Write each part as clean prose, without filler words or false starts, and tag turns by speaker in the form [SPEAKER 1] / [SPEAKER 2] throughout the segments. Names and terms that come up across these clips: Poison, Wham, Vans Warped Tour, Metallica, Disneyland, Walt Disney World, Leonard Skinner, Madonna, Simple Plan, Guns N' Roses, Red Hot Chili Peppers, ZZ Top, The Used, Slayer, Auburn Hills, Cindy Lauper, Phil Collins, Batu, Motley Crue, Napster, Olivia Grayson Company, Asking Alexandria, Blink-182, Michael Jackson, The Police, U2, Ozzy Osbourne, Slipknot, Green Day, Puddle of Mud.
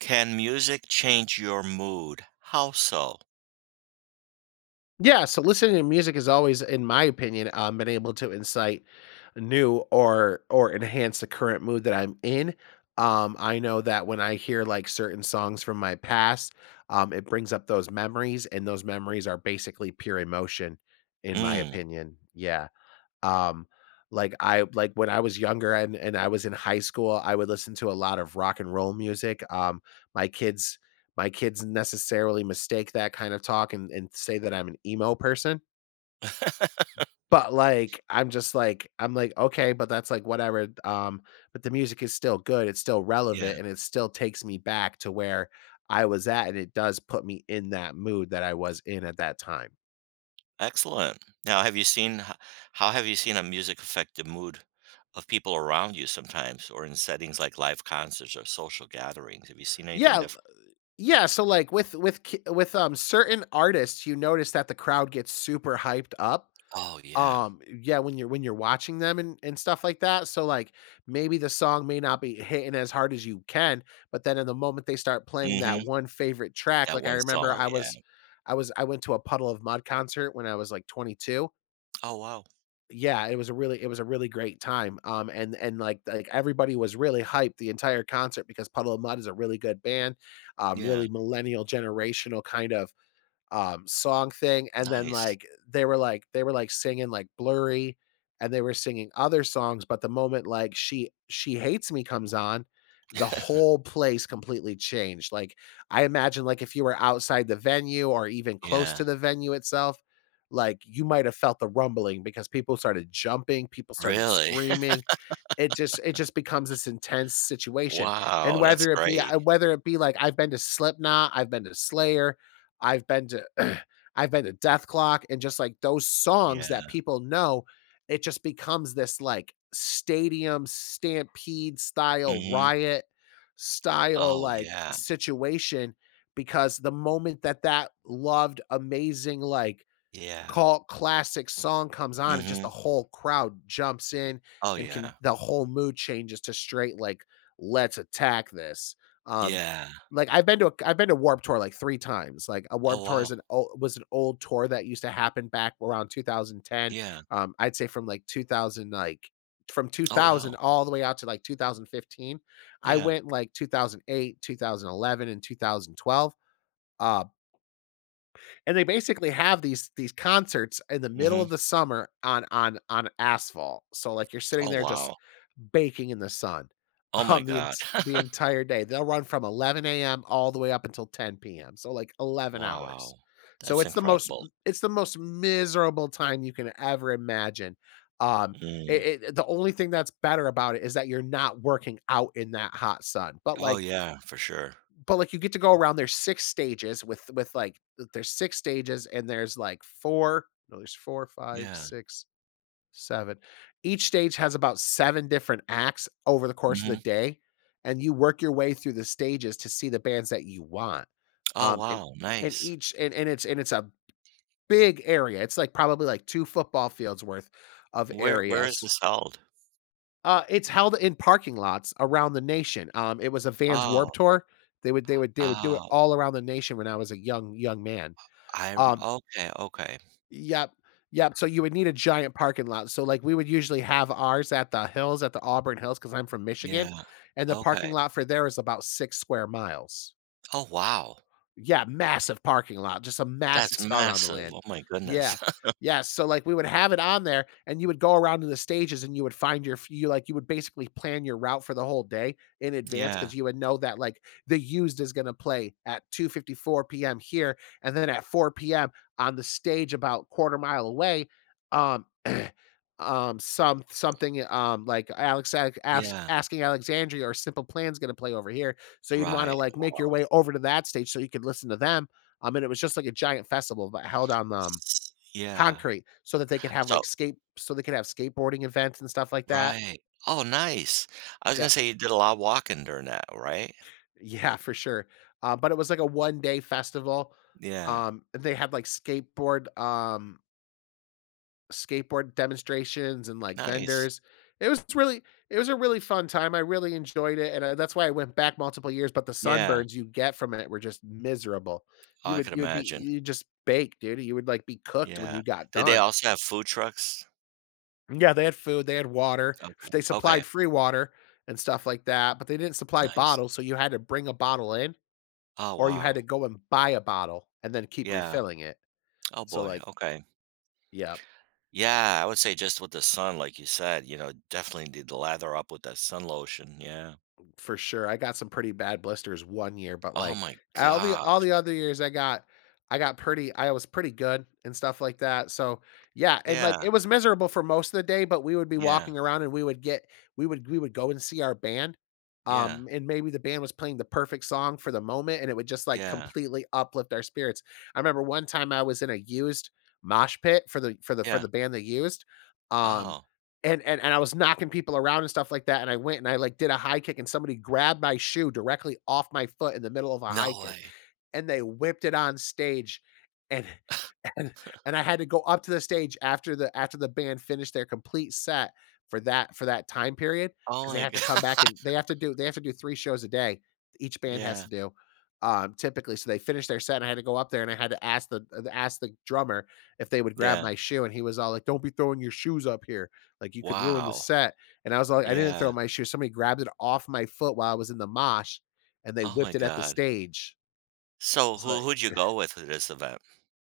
[SPEAKER 1] Can music change your mood? How so?
[SPEAKER 2] Yeah, so listening to music has always, in my opinion, been able to incite new or enhance the current mood that I'm in. I know that when I hear like certain songs from my past, it brings up those memories, and those memories are basically pure emotion, in my
[SPEAKER 1] Mm.
[SPEAKER 2] opinion. Yeah. Um, like when I was younger and I was in high school, I would listen to a lot of rock and roll music. My kids my kids necessarily mistake that kind of talk and say that I'm an emo person. But I'm like okay, but that's like whatever. But the music is still good. It's still
[SPEAKER 1] Yeah,
[SPEAKER 2] relevant, and it still takes me back to where I was at, and it does put me in that mood that I was in at that time.
[SPEAKER 1] excellent. Now have you seen h how have you seen a music affect the mood of people around you sometimes or in settings like live concerts or social gatherings? Have you seen anything
[SPEAKER 2] Yeah,
[SPEAKER 1] different?
[SPEAKER 2] Yeah, so, like, with certain artists, you notice that the crowd gets super hyped up,
[SPEAKER 1] Oh, yeah.
[SPEAKER 2] yeah, when you're watching them and stuff like that, so, like, maybe the song may not be hitting as hard as you can, but then in the moment they start playing that
[SPEAKER 1] Mhm.
[SPEAKER 2] one favorite track,
[SPEAKER 1] That
[SPEAKER 2] like, I
[SPEAKER 1] one
[SPEAKER 2] remember
[SPEAKER 1] song,
[SPEAKER 2] I was
[SPEAKER 1] yeah.
[SPEAKER 2] I was I went to a Puddle of Mud concert when I was, like, 22,
[SPEAKER 1] Oh, wow.
[SPEAKER 2] yeah, it was a really great time, and everybody was really hyped the entire concert because Puddle of Mud is a really good band,
[SPEAKER 1] Yeah.
[SPEAKER 2] really millennial, generational kind of, song thing, and then
[SPEAKER 1] Nice.
[SPEAKER 2] they were like singing like Blurry, and they were singing other songs, but the moment she hates me comes on, the whole place completely changed. I imagine like if you were outside the venue or even close to
[SPEAKER 1] Yeah.
[SPEAKER 2] the venue itself, like you might have felt the rumbling because people started jumping, people started
[SPEAKER 1] Really?
[SPEAKER 2] screaming. It just becomes this intense situation, and
[SPEAKER 1] Wow, that's great.
[SPEAKER 2] whether it be like I've been to Slipknot, I've been to Slayer, I've been to I've been to Death Clock, and just like those songs
[SPEAKER 1] Yeah.
[SPEAKER 2] that people know, it just becomes this like stadium stampede style
[SPEAKER 1] Mhm.
[SPEAKER 2] riot style
[SPEAKER 1] Oh,
[SPEAKER 2] like
[SPEAKER 1] yeah.
[SPEAKER 2] situation, because the moment that that loved amazing like
[SPEAKER 1] Yeah.
[SPEAKER 2] Call classic song comes on, and just the
[SPEAKER 1] Mhm.
[SPEAKER 2] whole crowd jumps in,
[SPEAKER 1] Oh,
[SPEAKER 2] and
[SPEAKER 1] yeah.
[SPEAKER 2] can the whole mood changes to straight like let's attack this. Um
[SPEAKER 1] Yeah.
[SPEAKER 2] I've been to Warp Tour like 3 times. Like a Warp
[SPEAKER 1] Oh,
[SPEAKER 2] Tour
[SPEAKER 1] wow.
[SPEAKER 2] is an old, was an old tour that used to happen back around 2010.
[SPEAKER 1] Yeah.
[SPEAKER 2] I'd say from like 2000 like from
[SPEAKER 1] Oh, wow.
[SPEAKER 2] 2000 all the way out to like 2015. I
[SPEAKER 1] Yeah.
[SPEAKER 2] went like 2008, 2011 and 2012. Um and they basically have these concerts in the middle
[SPEAKER 1] Mhm.
[SPEAKER 2] of the summer on on asphalt. So like you're sitting
[SPEAKER 1] Oh,
[SPEAKER 2] there just
[SPEAKER 1] wow.
[SPEAKER 2] baking in the sun.
[SPEAKER 1] Oh my
[SPEAKER 2] um the en-
[SPEAKER 1] god.
[SPEAKER 2] the entire day. They'll run from 11 a.m. all the way up until 10 p.m. So like 11 hours.
[SPEAKER 1] Wow.
[SPEAKER 2] So
[SPEAKER 1] That's incredible.
[SPEAKER 2] it's the most miserable time you can ever imagine. Um,
[SPEAKER 1] Mm.
[SPEAKER 2] the only thing that's better about it is that you're not working out in that hot sun.
[SPEAKER 1] Oh, yeah, for sure.
[SPEAKER 2] But like you get to go around, there's six stages, and there's like four no there's four five
[SPEAKER 1] Yeah.
[SPEAKER 2] six seven each stage has about seven different acts over the course of the
[SPEAKER 1] Mhm.
[SPEAKER 2] day, and you work your way through the stages to see the bands that you want.
[SPEAKER 1] Oh,
[SPEAKER 2] um and
[SPEAKER 1] wow, nice.
[SPEAKER 2] and it's a big area, it's like probably like two football fields worth of
[SPEAKER 1] Where is
[SPEAKER 2] areas.
[SPEAKER 1] this held?
[SPEAKER 2] Uh, it's held in parking lots around the nation. It was a Vans Warped
[SPEAKER 1] Oh,
[SPEAKER 2] Tour. They would they would do it
[SPEAKER 1] oh,
[SPEAKER 2] all around the nation when I was a young man.
[SPEAKER 1] I'm
[SPEAKER 2] Um,
[SPEAKER 1] okay, okay.
[SPEAKER 2] yep, yep. So you would need a giant parking lot. So like we would usually have ours at the hills at the Auburn Hills because I'm from Michigan,
[SPEAKER 1] Yeah,
[SPEAKER 2] and the parking
[SPEAKER 1] okay.
[SPEAKER 2] lot for there is about six square miles.
[SPEAKER 1] Oh, wow.
[SPEAKER 2] Yeah, massive parking lot, just a massive
[SPEAKER 1] That's
[SPEAKER 2] scar on the
[SPEAKER 1] massive.
[SPEAKER 2] land.
[SPEAKER 1] Oh my
[SPEAKER 2] Yeah.
[SPEAKER 1] goodness.
[SPEAKER 2] Yeah, so, like, we would have it on there, and you would go around to the stages, and you would find your f you like, you would basically plan your route for the whole day in advance,
[SPEAKER 1] Yeah,
[SPEAKER 2] because you would know that, like, The Used is gonna play at 2:54 PM here, and then at 4 PM on the stage about quarter mile away, um, something, like, Alex Alex
[SPEAKER 1] yeah.
[SPEAKER 2] Asking Alexandria or Simple Plan's gonna play over here, so you'd want to
[SPEAKER 1] Right.
[SPEAKER 2] like make
[SPEAKER 1] Wow.
[SPEAKER 2] your way over to that stage so you could listen to them. And it was just like a giant festival, but held on
[SPEAKER 1] S Yeah.
[SPEAKER 2] concrete so that they could have
[SPEAKER 1] So
[SPEAKER 2] skateboarding events and stuff like that.
[SPEAKER 1] right. Oh, nice. I was gonna
[SPEAKER 2] Yep.
[SPEAKER 1] say you did a lot of walking during that, right?
[SPEAKER 2] Yeah, for sure. But it was like a one day festival.
[SPEAKER 1] Yeah,
[SPEAKER 2] And they had like skateboard demonstrations and, like,
[SPEAKER 1] nice.
[SPEAKER 2] vendors. It was really it was a really fun time, I really enjoyed it, and, that's why I went back multiple years, but the
[SPEAKER 1] Yeah,
[SPEAKER 2] sunburns you get from it were just miserable.
[SPEAKER 1] I could
[SPEAKER 2] You would be
[SPEAKER 1] imagine.
[SPEAKER 2] you just bake, dude, you would, like, be cooked when
[SPEAKER 1] Yeah.
[SPEAKER 2] you got
[SPEAKER 1] Did they
[SPEAKER 2] done.
[SPEAKER 1] also have food trucks?
[SPEAKER 2] Yeah, they had food, they had water,
[SPEAKER 1] Okay,
[SPEAKER 2] f they
[SPEAKER 1] okay,
[SPEAKER 2] supplied free water and stuff like that, but they didn't supply
[SPEAKER 1] nice.
[SPEAKER 2] bottles, so you had to bring a bottle in,
[SPEAKER 1] Oh,
[SPEAKER 2] or you had
[SPEAKER 1] wow.
[SPEAKER 2] to go and buy a bottle and then keep
[SPEAKER 1] Yeah.
[SPEAKER 2] refilling it.
[SPEAKER 1] Oh,
[SPEAKER 2] So,
[SPEAKER 1] boy,
[SPEAKER 2] like.
[SPEAKER 1] okay.
[SPEAKER 2] Yep.
[SPEAKER 1] Yeah, I would say just with the sun, like you said, definitely need to lather up with that sun lotion, yeah.
[SPEAKER 2] For sure. I got some pretty bad blisters one year, but
[SPEAKER 1] Oh
[SPEAKER 2] like
[SPEAKER 1] my god.
[SPEAKER 2] all the other years I got pretty I was pretty good and stuff like that. So, yeah, and like
[SPEAKER 1] Yeah,
[SPEAKER 2] it was miserable for most of the day, but we would be
[SPEAKER 1] yeah,
[SPEAKER 2] walking around, and we would get we would go and see our band.
[SPEAKER 1] yeah,
[SPEAKER 2] And maybe the band was playing the perfect song for the moment, and it would just like
[SPEAKER 1] yeah,
[SPEAKER 2] completely uplift our spirits. I remember one time I was in a used mosh pit for the for
[SPEAKER 1] yeah.
[SPEAKER 2] the band they used. Um
[SPEAKER 1] Oh,
[SPEAKER 2] and I was knocking people around and stuff like that, and I went and I, like, did a high kick, and somebody grabbed my shoe directly off my foot in the middle of a high
[SPEAKER 1] no
[SPEAKER 2] kick,
[SPEAKER 1] way.
[SPEAKER 2] and they whipped it on stage, and and and I had to go up to the stage after the band finished their complete set for that time period,
[SPEAKER 1] Oh
[SPEAKER 2] because they
[SPEAKER 1] my
[SPEAKER 2] have to come
[SPEAKER 1] god.
[SPEAKER 2] back, and they have to do they have to do 3 shows a day, each band has
[SPEAKER 1] Yeah,
[SPEAKER 2] to do, typically, so they finished their set, and I had to go up there, and I had to ask the drummer if they would grab
[SPEAKER 1] yeah.
[SPEAKER 2] my shoe, and he was all like, "Don't be throwing your shoes up here, like, you could ruin the
[SPEAKER 1] Wow.
[SPEAKER 2] set," and I was like, "I didn't throw
[SPEAKER 1] Yeah.
[SPEAKER 2] my shoe, somebody grabbed it off my foot while I was in the mosh, and they
[SPEAKER 1] Oh my
[SPEAKER 2] whipped it at the
[SPEAKER 1] god.
[SPEAKER 2] stage."
[SPEAKER 1] So
[SPEAKER 2] It's
[SPEAKER 1] who
[SPEAKER 2] like,
[SPEAKER 1] who'd you go with to this event?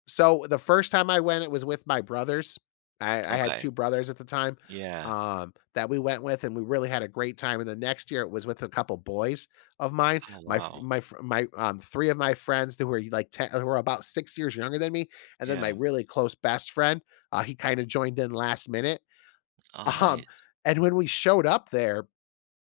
[SPEAKER 2] so the first time I went, it was with my brothers. I had
[SPEAKER 1] Okay.
[SPEAKER 2] two brothers at the time
[SPEAKER 1] Yeah.
[SPEAKER 2] that we went with, and we really had a great time. And the next year, it was with a couple boys of mine.
[SPEAKER 1] Oh,
[SPEAKER 2] My f-
[SPEAKER 1] wow.
[SPEAKER 2] my fr- my three of my friends who were like ten, who were about 6 years younger than me, and then my
[SPEAKER 1] Yeah.
[SPEAKER 2] really close best friend. He kind of joined in last minute.
[SPEAKER 1] Oh,
[SPEAKER 2] Um,
[SPEAKER 1] nice.
[SPEAKER 2] and when we showed up there,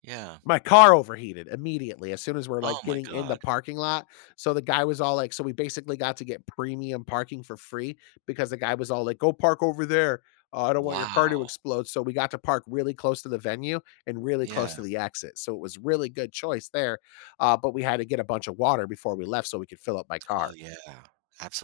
[SPEAKER 1] Yeah.
[SPEAKER 2] my car overheated immediately as soon as we're
[SPEAKER 1] Oh
[SPEAKER 2] like
[SPEAKER 1] my
[SPEAKER 2] getting in the
[SPEAKER 1] God.
[SPEAKER 2] parking lot. So the guy was all like, so we basically got to get premium parking for free, because the guy was all like, go park over there. I don't want your car to
[SPEAKER 1] Wow.
[SPEAKER 2] explode. So we got to park really close to the venue and really close
[SPEAKER 1] Yeah.
[SPEAKER 2] to the exit. So it was really good choice there. But we had to get a bunch of water before we left so we could fill up my
[SPEAKER 1] Oh,
[SPEAKER 2] car.
[SPEAKER 1] yeah.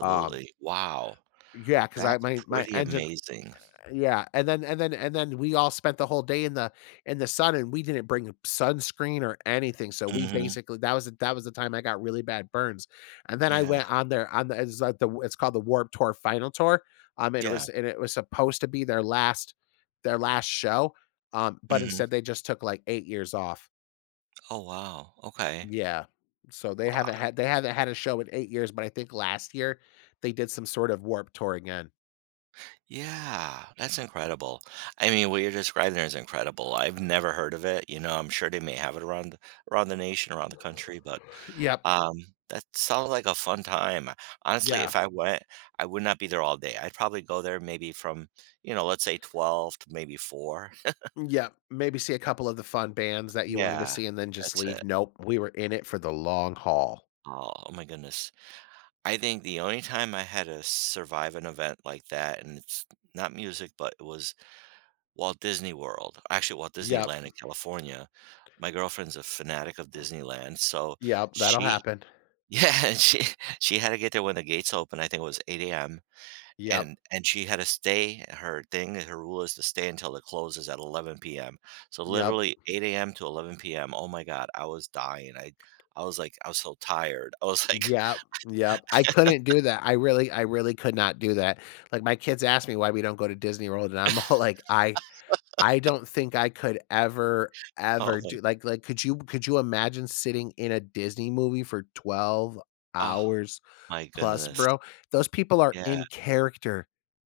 [SPEAKER 2] Um,
[SPEAKER 1] Wow.
[SPEAKER 2] yeah, because I
[SPEAKER 1] That's
[SPEAKER 2] my my
[SPEAKER 1] pretty
[SPEAKER 2] engine.
[SPEAKER 1] amazing.
[SPEAKER 2] Yeah, and then and then we all spent the whole day in the sun, and we didn't bring sunscreen or anything. So we
[SPEAKER 1] Mhm.
[SPEAKER 2] basically that was the time I got really bad burns. And then I
[SPEAKER 1] Yeah.
[SPEAKER 2] went on there on the it's called the Warp Tour Final Tour. Um, and it
[SPEAKER 1] Yeah.
[SPEAKER 2] was and it was supposed to be their last show. But
[SPEAKER 1] Mhm.
[SPEAKER 2] instead they just took like 8 years off.
[SPEAKER 1] Oh, wow. Okay.
[SPEAKER 2] Yeah. So they haven't
[SPEAKER 1] Wow.
[SPEAKER 2] had they haven't had a show in 8 years, but I think last year they did some sort of Warp Tour again.
[SPEAKER 1] Yeah, that's incredible. I mean, what you're describing there is incredible. I've never heard of it. You know, I'm sure they may have it around the nation, around the country, but
[SPEAKER 2] Yep.
[SPEAKER 1] um, that sounds like a fun time. Honestly,
[SPEAKER 2] Yeah.
[SPEAKER 1] if I went, I would not be there all day. I'd probably go there maybe from, let's say 12 to maybe 4.
[SPEAKER 2] Yeah, maybe see a couple of the fun bands that you wanted to
[SPEAKER 1] Yeah,
[SPEAKER 2] see and then just
[SPEAKER 1] that's it.
[SPEAKER 2] leave. Nope, we were in it for the long haul.
[SPEAKER 1] Oh, oh my goodness. I think the only time I had to survive an event like that, and it's not music, but it was Walt Disney World, actually Walt
[SPEAKER 2] Yep,
[SPEAKER 1] Disneyland in California. My girlfriend's a fanatic of Disneyland, so
[SPEAKER 2] yep, that'll
[SPEAKER 1] she
[SPEAKER 2] happen.
[SPEAKER 1] yeah, and she had to get there when the gates opened, I think it was 8 a.m.,
[SPEAKER 2] Yep,
[SPEAKER 1] and she had to stay. Her thing, her rule is to stay until it closes at 11 PM. So
[SPEAKER 2] yep,
[SPEAKER 1] literally 8 a.m. to 11 p.m., oh my god, I was dying, I was like I was so tired. I was like,
[SPEAKER 2] yep, yep. I couldn't do that. I really could not do that. Like my kids ask me why we don't go to Disney World, and I'm all like, I don't think I could ever,
[SPEAKER 1] "Oh
[SPEAKER 2] ever
[SPEAKER 1] my
[SPEAKER 2] do like, could you imagine sitting in a Disney movie for 12
[SPEAKER 1] oh
[SPEAKER 2] hours
[SPEAKER 1] my
[SPEAKER 2] plus,
[SPEAKER 1] goodness."
[SPEAKER 2] bro? Those people are
[SPEAKER 1] Yeah,
[SPEAKER 2] in character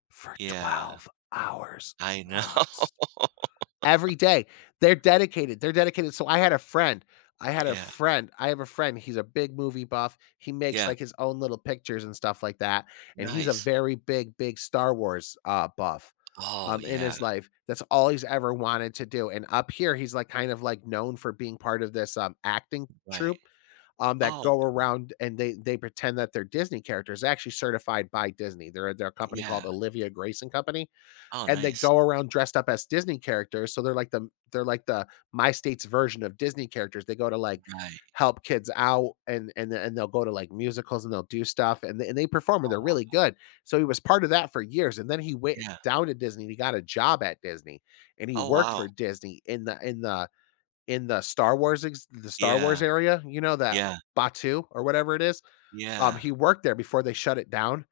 [SPEAKER 2] for
[SPEAKER 1] yeah,
[SPEAKER 2] 12 hours
[SPEAKER 1] I know.
[SPEAKER 2] plus every day. They're dedicated. They're dedicated. So I had a friend. I had a
[SPEAKER 1] Yeah,
[SPEAKER 2] friend. I have a friend. He's a big movie buff. He makes
[SPEAKER 1] yeah,
[SPEAKER 2] like his own little pictures and stuff like that. And he's a
[SPEAKER 1] nice.
[SPEAKER 2] very big, big Star Wars buff
[SPEAKER 1] Oh,
[SPEAKER 2] in
[SPEAKER 1] yeah,
[SPEAKER 2] his life. That's all he's ever wanted to do. And up here, he's like kind of like known for being part of this acting
[SPEAKER 1] right.
[SPEAKER 2] troupe that
[SPEAKER 1] Oh,
[SPEAKER 2] go around and they pretend that they're Disney characters. They're actually certified by Disney. They're a company
[SPEAKER 1] yeah.
[SPEAKER 2] called Olivia Grayson Company,
[SPEAKER 1] Oh,
[SPEAKER 2] and they
[SPEAKER 1] nice.
[SPEAKER 2] go around dressed up as Disney characters. So they're like the my state's version of Disney characters. They go to like
[SPEAKER 1] Right.
[SPEAKER 2] help kids out and and they'll go to like musicals and they'll do stuff and they perform and
[SPEAKER 1] Oh,
[SPEAKER 2] they're really
[SPEAKER 1] wow.
[SPEAKER 2] good. So he was part of that for years and then he went
[SPEAKER 1] Yeah.
[SPEAKER 2] down to Disney and he got a job at Disney and he
[SPEAKER 1] Oh,
[SPEAKER 2] worked
[SPEAKER 1] wow.
[SPEAKER 2] for Disney in the in the in the the Star Wars
[SPEAKER 1] Yeah.
[SPEAKER 2] area, you know that
[SPEAKER 1] Yeah.
[SPEAKER 2] Batu or whatever it is.
[SPEAKER 1] Yeah.
[SPEAKER 2] He worked there before they shut it down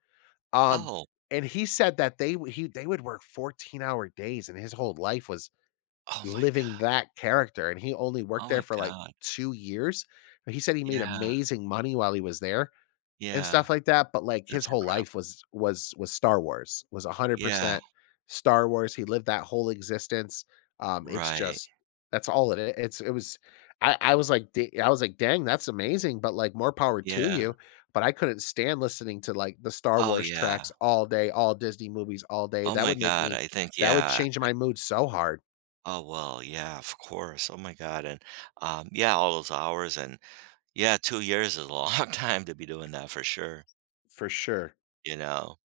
[SPEAKER 2] um,
[SPEAKER 1] Oh.
[SPEAKER 2] and he said that they w he they would work 14-hour days, and his whole life was
[SPEAKER 1] Oh my
[SPEAKER 2] living
[SPEAKER 1] god.
[SPEAKER 2] that character, and he only
[SPEAKER 1] Oh
[SPEAKER 2] worked there
[SPEAKER 1] my
[SPEAKER 2] for, like,
[SPEAKER 1] god.
[SPEAKER 2] 2 years, but he said he made
[SPEAKER 1] Yeah.
[SPEAKER 2] amazing money while he was there, and
[SPEAKER 1] Yeah.
[SPEAKER 2] stuff like that, but, like, his
[SPEAKER 1] That's
[SPEAKER 2] whole
[SPEAKER 1] incredible.
[SPEAKER 2] life was Star Wars, was
[SPEAKER 1] Yeah.
[SPEAKER 2] 100% Star Wars. He lived that whole existence, it's
[SPEAKER 1] Right.
[SPEAKER 2] just that's all it is. It's it was I was like, "Da," I was like, "Dang, that's amazing, but, like, more power to
[SPEAKER 1] Yeah.
[SPEAKER 2] you," but I couldn't stand listening to, like, the Star
[SPEAKER 1] Oh,
[SPEAKER 2] Wars
[SPEAKER 1] yeah.
[SPEAKER 2] tracks all day, all Disney movies all day.
[SPEAKER 1] Oh
[SPEAKER 2] That
[SPEAKER 1] my
[SPEAKER 2] would make
[SPEAKER 1] god.
[SPEAKER 2] me
[SPEAKER 1] I think,
[SPEAKER 2] that would
[SPEAKER 1] yeah.
[SPEAKER 2] change my mood so hard.
[SPEAKER 1] Oh, well, yeah, of course. Oh my god. And, yeah, all those hours and yeah, 2 years is a long time to be doing that for sure,
[SPEAKER 2] For sure.
[SPEAKER 1] you know?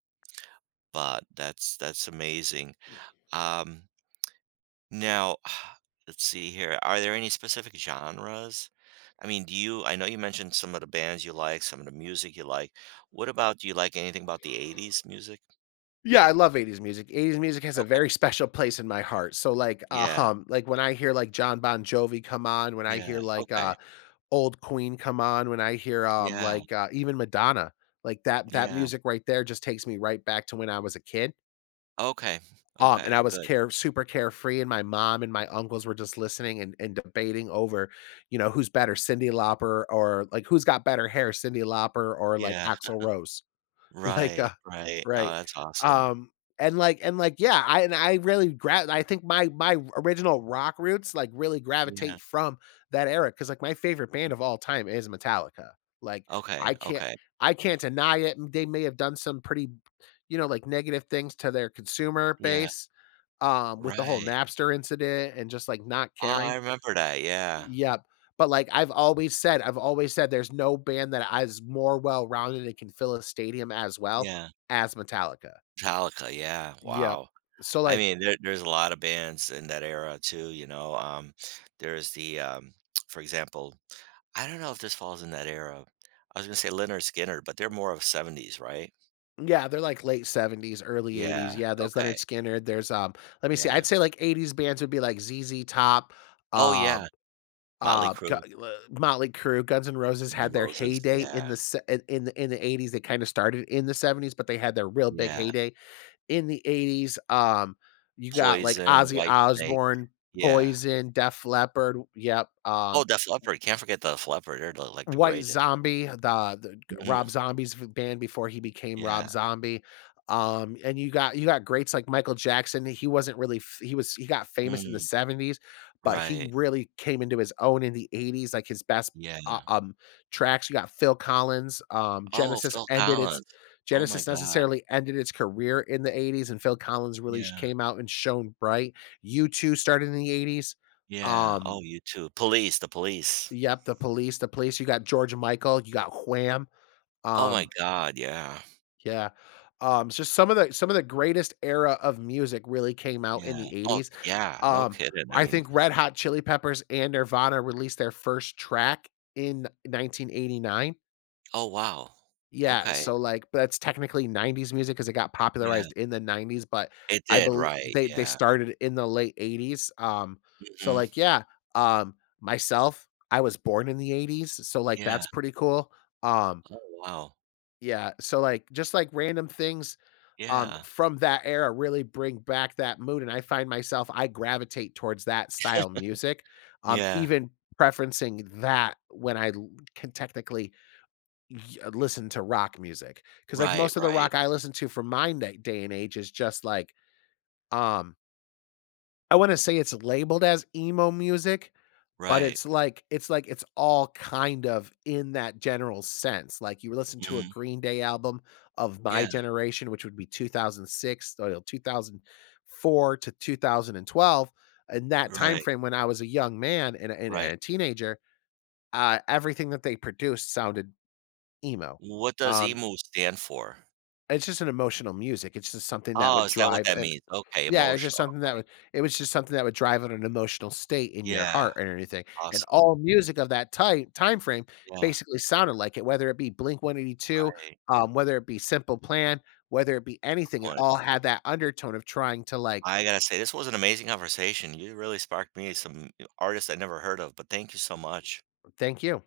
[SPEAKER 1] But that's amazing. Um, now, let's see here. Are there any specific genres? I mean, do you. I know you mentioned some of the bands you like, some of the music you like. What about, do you like anything about the 80s music?
[SPEAKER 2] Yeah, I love '80s music. '80s music has a
[SPEAKER 1] Okay.
[SPEAKER 2] very special place in my heart. So
[SPEAKER 1] Yeah.
[SPEAKER 2] like when I hear like John Bon Jovi come on, when I
[SPEAKER 1] Yeah.
[SPEAKER 2] hear like
[SPEAKER 1] Okay.
[SPEAKER 2] old Queen come on, when I hear
[SPEAKER 1] Yeah.
[SPEAKER 2] even Madonna, like that
[SPEAKER 1] Yeah.
[SPEAKER 2] music right there just takes me right back to when I was a kid.
[SPEAKER 1] Okay.
[SPEAKER 2] And I
[SPEAKER 1] Okay.
[SPEAKER 2] was
[SPEAKER 1] Good.
[SPEAKER 2] care super carefree, and my mom and my uncles were just listening and debating over, you know, who's better, Cindy Lauper, or like who's got better hair, Cindy Lauper or like
[SPEAKER 1] Yeah.
[SPEAKER 2] Axl Rose. Like,
[SPEAKER 1] Right. Right. Oh,
[SPEAKER 2] right.
[SPEAKER 1] that's awesome.
[SPEAKER 2] Um, yeah, I really gra I think my my original rock roots, like, really
[SPEAKER 1] Yeah.
[SPEAKER 2] gravitate from that era. Cause like, my favorite band of all time is Metallica. Like,
[SPEAKER 1] Okay.
[SPEAKER 2] I can't
[SPEAKER 1] Okay.
[SPEAKER 2] I can't deny it, and they may have done some pretty, you know, like, negative things to their consumer
[SPEAKER 1] Yeah.
[SPEAKER 2] base, with the whole
[SPEAKER 1] Right.
[SPEAKER 2] Napster incident and just, like, not
[SPEAKER 1] Oh, I
[SPEAKER 2] caring.
[SPEAKER 1] remember that. Yeah.
[SPEAKER 2] Yep. But like I've always said there's no band that is more well-rounded and can fill a stadium as well
[SPEAKER 1] Yeah.
[SPEAKER 2] as Metallica.
[SPEAKER 1] Metallica. Yeah.
[SPEAKER 2] Yep.
[SPEAKER 1] Wow.
[SPEAKER 2] So
[SPEAKER 1] I
[SPEAKER 2] like
[SPEAKER 1] mean, there's a lot of bands in that era too. You know, there's the, for example, I don't know if this falls in that era. I was gonna say Leonard Skinner, but they're more of '70s, right?
[SPEAKER 2] yeah, they're like late '70s, early '80s.
[SPEAKER 1] Yeah.
[SPEAKER 2] Yeah, there's
[SPEAKER 1] Okay.
[SPEAKER 2] Leonard Skinner, there's, let me see,
[SPEAKER 1] Yeah.
[SPEAKER 2] I'd say like '80s bands would be like ZZ Top,
[SPEAKER 1] Oh yeah.
[SPEAKER 2] um,
[SPEAKER 1] Motley
[SPEAKER 2] Gu
[SPEAKER 1] Crue,
[SPEAKER 2] Motley Crue. Guns N' Roses
[SPEAKER 1] The
[SPEAKER 2] had their
[SPEAKER 1] Roses.
[SPEAKER 2] heyday
[SPEAKER 1] Yeah.
[SPEAKER 2] in the se in the '80s. They kinda started in the '70s, but they had their real big
[SPEAKER 1] Yeah.
[SPEAKER 2] heyday in the '80s. You got, like,
[SPEAKER 1] Poison,
[SPEAKER 2] Ozzy
[SPEAKER 1] White Snake.
[SPEAKER 2] Osbourne,
[SPEAKER 1] Yeah.
[SPEAKER 2] Poison, Def Leppard, yep,
[SPEAKER 1] Oh, Def Leppard. Can't forget the Def Leppard. They're the, like the
[SPEAKER 2] White
[SPEAKER 1] greatest.
[SPEAKER 2] Zombie, the Rob
[SPEAKER 1] Hmm.
[SPEAKER 2] Zombie's band before he became Rob
[SPEAKER 1] Yeah.
[SPEAKER 2] Zombie, and you got greats like Michael Jackson. He wasn't really f He was he got famous in the
[SPEAKER 1] Mm.
[SPEAKER 2] '70s, but he
[SPEAKER 1] Right.
[SPEAKER 2] really came into his own in the '80s, like, his best,
[SPEAKER 1] Yeah.
[SPEAKER 2] uh, um, tracks. You got Phil Collins,
[SPEAKER 1] Oh, Phil Collins. Oh my
[SPEAKER 2] Genesis
[SPEAKER 1] God.
[SPEAKER 2] necessarily ended its career in the '80s, and Phil Collins really sh
[SPEAKER 1] Yeah.
[SPEAKER 2] came out and shone bright. U2 started in the '80s.
[SPEAKER 1] Yeah. Oh,
[SPEAKER 2] um
[SPEAKER 1] you too. Police, the police.
[SPEAKER 2] Yep, The Police, The Police, you got George Michael, you got Wham,
[SPEAKER 1] Oh my
[SPEAKER 2] um,
[SPEAKER 1] god, yeah.
[SPEAKER 2] yeah, it's just some of the greatest era of music really came out in
[SPEAKER 1] Yeah.
[SPEAKER 2] the
[SPEAKER 1] Oh,
[SPEAKER 2] '80s.
[SPEAKER 1] yeah, no
[SPEAKER 2] um,
[SPEAKER 1] kidding. I
[SPEAKER 2] I
[SPEAKER 1] mean
[SPEAKER 2] think Red Hot Chili Peppers and Nirvana released their first track in 1989.
[SPEAKER 1] oh, wow.
[SPEAKER 2] Yeah,
[SPEAKER 1] Okay.
[SPEAKER 2] so, like, but it's technically '90s music because it got
[SPEAKER 1] Yeah.
[SPEAKER 2] popularized in the '90s, but
[SPEAKER 1] It
[SPEAKER 2] I
[SPEAKER 1] did,
[SPEAKER 2] believe
[SPEAKER 1] right,
[SPEAKER 2] they
[SPEAKER 1] yeah.
[SPEAKER 2] started in the late '80s, so,
[SPEAKER 1] Mhm.
[SPEAKER 2] like, yeah, myself, I was born in the '80s, so, like,
[SPEAKER 1] Yeah.
[SPEAKER 2] that's pretty cool, um,
[SPEAKER 1] Oh, wow.
[SPEAKER 2] yeah, so, like, just, like, random things,
[SPEAKER 1] Yeah.
[SPEAKER 2] from that era really bring back that mood, and I find myself I gravitate towards that style music,
[SPEAKER 1] Yeah.
[SPEAKER 2] even preferencing that when I l can technically Y listen to rock music because, like,
[SPEAKER 1] Right,
[SPEAKER 2] most of the
[SPEAKER 1] right,
[SPEAKER 2] rock I listen to from my na day and age is just, like, um, I wanna say it's labeled as emo music, but
[SPEAKER 1] right.
[SPEAKER 2] it's, like, it's all kind of in that general sense. Like, you listen to a
[SPEAKER 1] Mhm.
[SPEAKER 2] Green Day album of my
[SPEAKER 1] Yeah.
[SPEAKER 2] generation, which would be 2006, or 2004 to 2012, in that time
[SPEAKER 1] Right,
[SPEAKER 2] frame when I was a young man and a and a and
[SPEAKER 1] right.
[SPEAKER 2] a teenager, everything that they produced sounded emo.
[SPEAKER 1] What does
[SPEAKER 2] um,
[SPEAKER 1] emu stand for?
[SPEAKER 2] It's just an emotional music. It's just something that
[SPEAKER 1] Oh,
[SPEAKER 2] would
[SPEAKER 1] is that what
[SPEAKER 2] drive,
[SPEAKER 1] that
[SPEAKER 2] and
[SPEAKER 1] means? Okay,
[SPEAKER 2] yeah, it's just
[SPEAKER 1] emotional.
[SPEAKER 2] something that would it was just something that would drive on an emotional state in your
[SPEAKER 1] Yeah.
[SPEAKER 2] heart and anything, and
[SPEAKER 1] Awesome.
[SPEAKER 2] all music of that time frame
[SPEAKER 1] Yeah.
[SPEAKER 2] basically sounded like it, whether it be Blink-182,
[SPEAKER 1] Right.
[SPEAKER 2] whether it be Simple Plan, whether it be anything. It
[SPEAKER 1] Point.
[SPEAKER 2] all had that undertone of trying to, like,
[SPEAKER 1] I gotta say, this was an amazing conversation. You really sparked me some artists I never heard of, but thank you so much.
[SPEAKER 2] "Thank you."